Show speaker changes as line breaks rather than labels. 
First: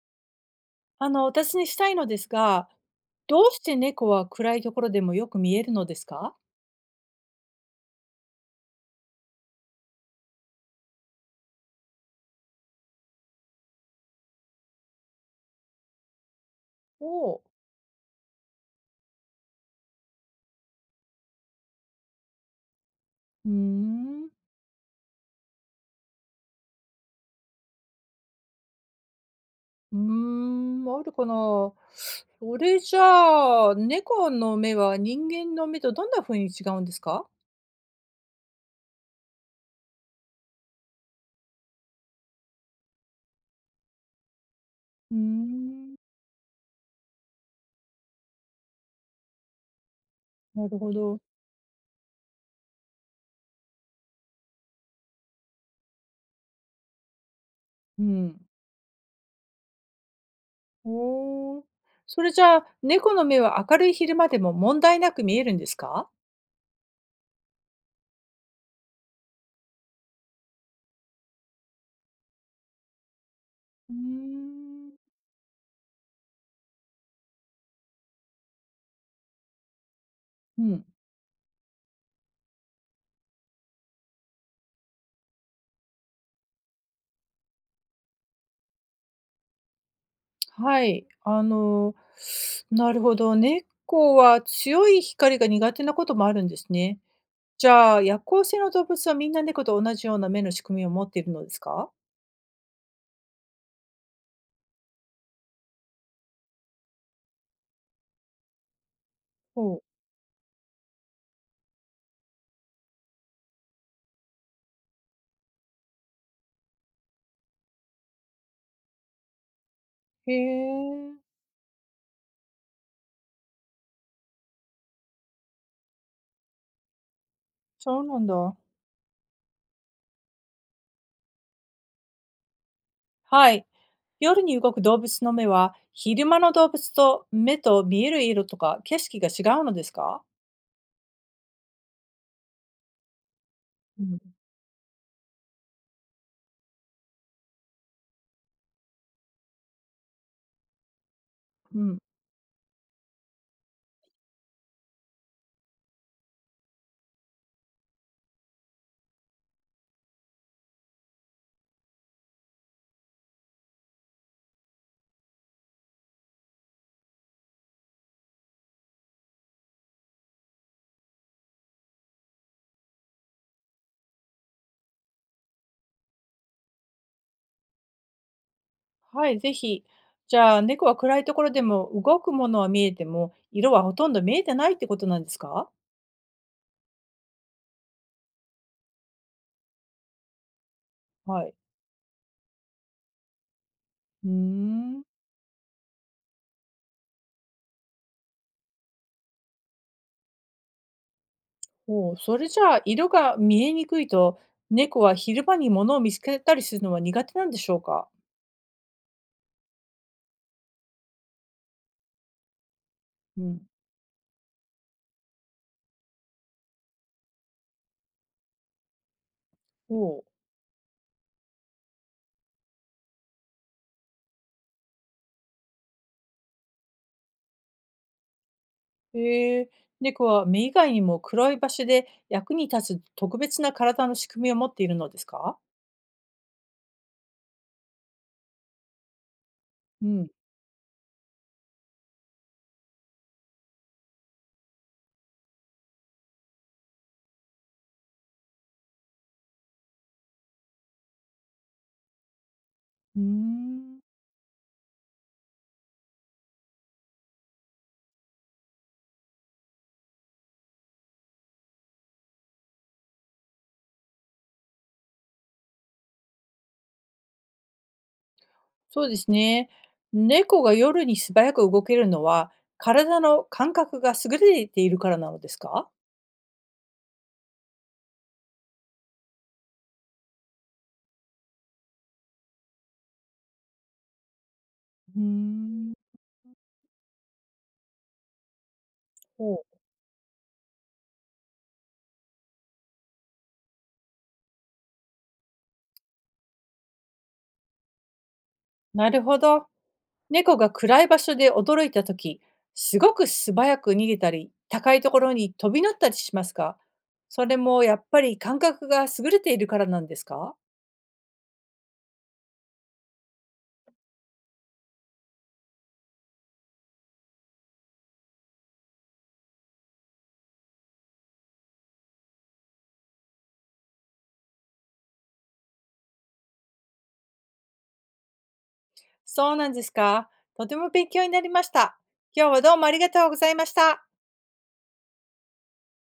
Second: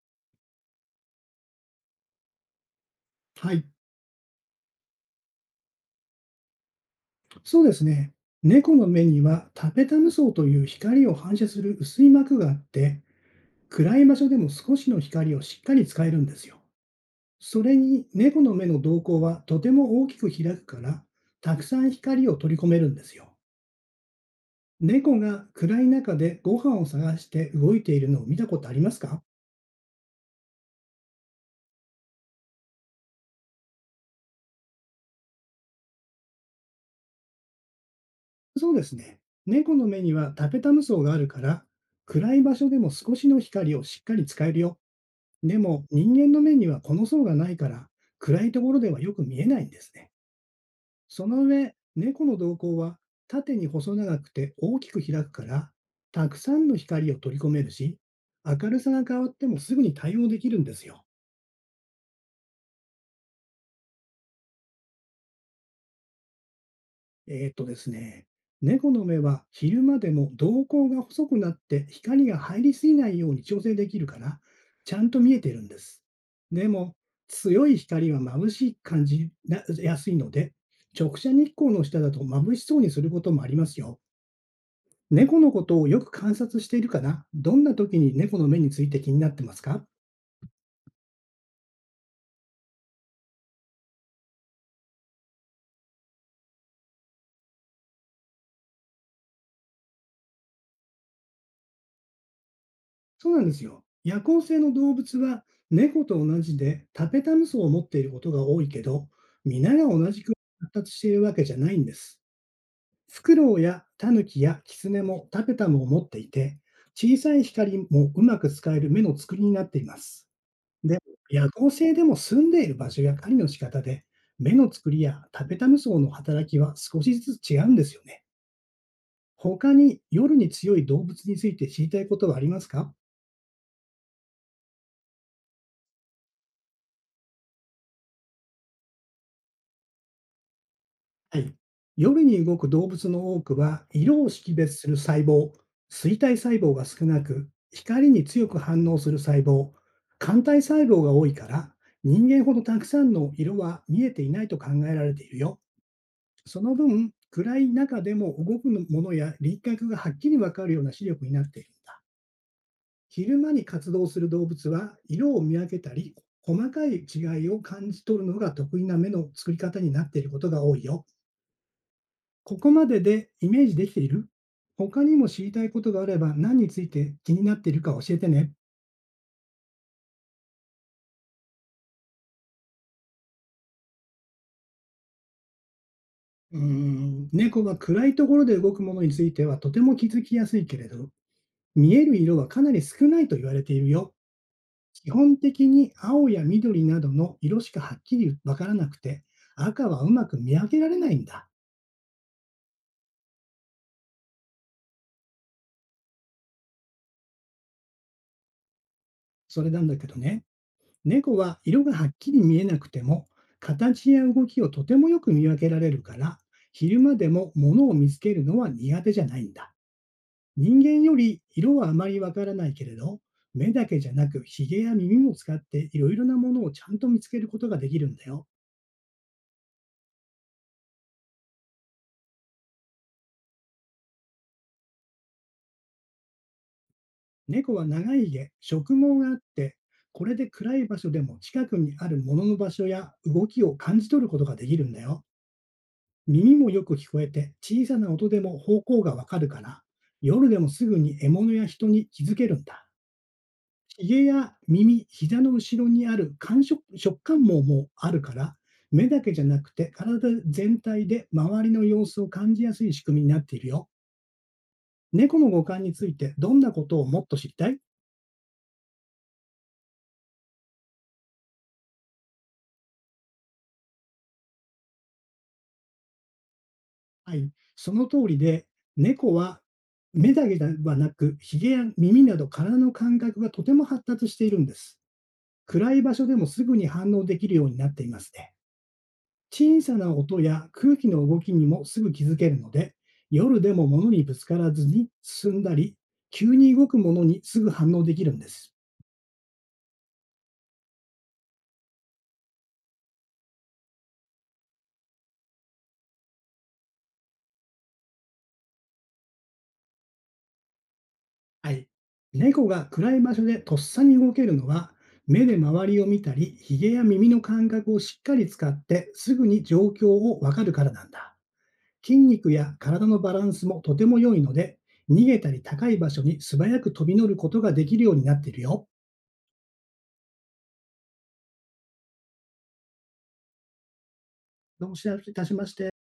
私にしたいのですが、どう
は
し
い、
て猫は暗いところでもよく見えるのですか？
そうですね。猫の目にはタペタム層という光を反射する薄い膜があって、暗い場所でも少しの光をしっかり使えるんですよ。
おう。
それに猫の目の瞳孔はとても大きく開くから、たくさん光を取り込めるんですよ。
うーん。
猫が暗い中でご飯を探して動いているのを見たことありますか？
うーん、あるかな。それじゃあ、猫の目は人間の目とどんな風に違うんですか？
そうですね。猫の目にはタペタム層があるから、暗い場所でも少しの光をしっかり使えるよ。
うー
でも
ん。
人間の目にはこの層がないから、暗いところではよく見えないんですね。
なるほど。
その上、猫の瞳孔は縦に細長くて大きく開くから、たくさんの光を取り込めるし、
うん。
明るさが変わってもすぐに対応できるんですよ。
おー。それじゃあ、猫の目は明るい昼間でも問題なく見えるんですか？
ですね、猫の目は昼間でも瞳孔が細くなって光が入りすぎないように調整で
うー
きるから、
ん。
ちゃんと見えてるんです。でも、強い光は眩しい感じなやすいので、
うん。
直射日光の下だと眩しそうにすることもありますよ。猫のことをよく観察しているかな。どんな時に猫の目について気になってますか？
はい、なるほど、猫は強い光が苦手なこともあるんですね。じゃあ、夜行性の動物はみんな猫と同じような目の仕組みを持っているのですか？
そうなんですよ。夜行性の動物は猫と同じでタペタム層を持っていることが多いけど、皆
ほう。
が同じく発達しているわけじゃないんです。フクロウやタヌキやキツネもタペタムを持っていて、小さい光もうまく使える目の作りになっています。
へ
でも、
え。
夜行性でも住んでいる場所や狩りの仕方で、目の作りやタペタム層の働きは少しずつ違うんです
そ
よ
うな
ね。
んだ。
他に夜に強い動物について知りたいことはありますか？
はい。夜に動く動物の目は、昼間の動物と目と見える色とか景色が違うのですか？
はい。夜に動く動物の多くは、
う
色を
ん。
識別する細胞、水体細胞が少なく、光に強く反応する細胞、肝体細胞が多いから、
うん。
人間ほどたくさんの色は見えていないと考えられているよ。その分、暗い中でも動くものや輪郭がはっきりわかるような視力になっているんだ。昼間に活動する動物は、色を見分けたり、細かい違いを感じ取るのが得意な目の作り方になっていることが多いよ。ここまででイメージできている？他にも知りたいことがあれば、何について気になっているか教えてね。
はい、ぜひ。じゃあ、猫は暗いところでも動くものは見えても、色はほとんど見えてないってことなんですか？
うーん、猫が暗いところで動くものについてはとても気づきやすいけれど、
はい。
見える色はかなり少ないと言われているよ。
うーん。
基本的に青や緑などの色しかはっきりわからなくて、赤はうまく見分けられないんだ。
おう、それじゃあ、色が見えにくいと、猫は昼間に物を見つけたりするのは苦手なんでしょうか？
それなんだけどね。猫は色がはっきり見えなくても、
うん。
形や動きをとてもよく見分けられるから、昼間でも物を見つけるのは苦手じゃないんだ。
お
人間より色はあまりわからないけれど、目だけじゃなく、ひげや耳も使っていろいろなものをちゃんと見つけることができるんだよ。
う。へえ。猫は目以外にも黒い場所で役に立つ特別な体の仕組みを持っているのですか？
猫は長い毛、植毛があって、
う
こ
ん。
れで暗い場所でも近くにあるものの場所や動きを感じ取ることができるんだよ。耳もよく聞こえて、小さな音でも方向がわかるから、夜でもすぐに獲物や人に気づけるんだ。
うーん。
ひげや耳、膝の後ろにある感触食感網もあるから、目だけじゃなくて体全体で周りの様子を感じやすい仕組みになっているよ。猫の五感についてどんなことをもっと知りたい？
そうですね。猫が夜に素早く動けるのは、体の感覚が優れているからなのですか？
はい、その通りで、猫は目だけではなく、ひげや耳など体の感覚がとても発達しているんです。
うーん。
暗い場所でもすぐに反応できるようになっていますね。
おお。
小さな音や空気の動きにもすぐ気づけるので、夜でも物にぶつからずに進んだり、急に動くものにすぐ反応できるんです。
なるほど。猫が暗い場所で驚いたとき、すごく素早く逃げたり、高いところに飛び乗ったりしますか？それもやっぱり感覚が優れているからなんですか？
はい。猫が暗い場所でとっさに動けるのは、目で周りを見たり、ひげや耳の感覚をしっかり使ってすぐに状況をわかるからなんだ。筋肉や体のバランスもとても良いので、逃げたり高い場所に素早く飛び乗ることができるようになっているよ。
そうなんですか。とても勉強になりました。今日はどうもありがとうございました。
どうも失礼いたしまして。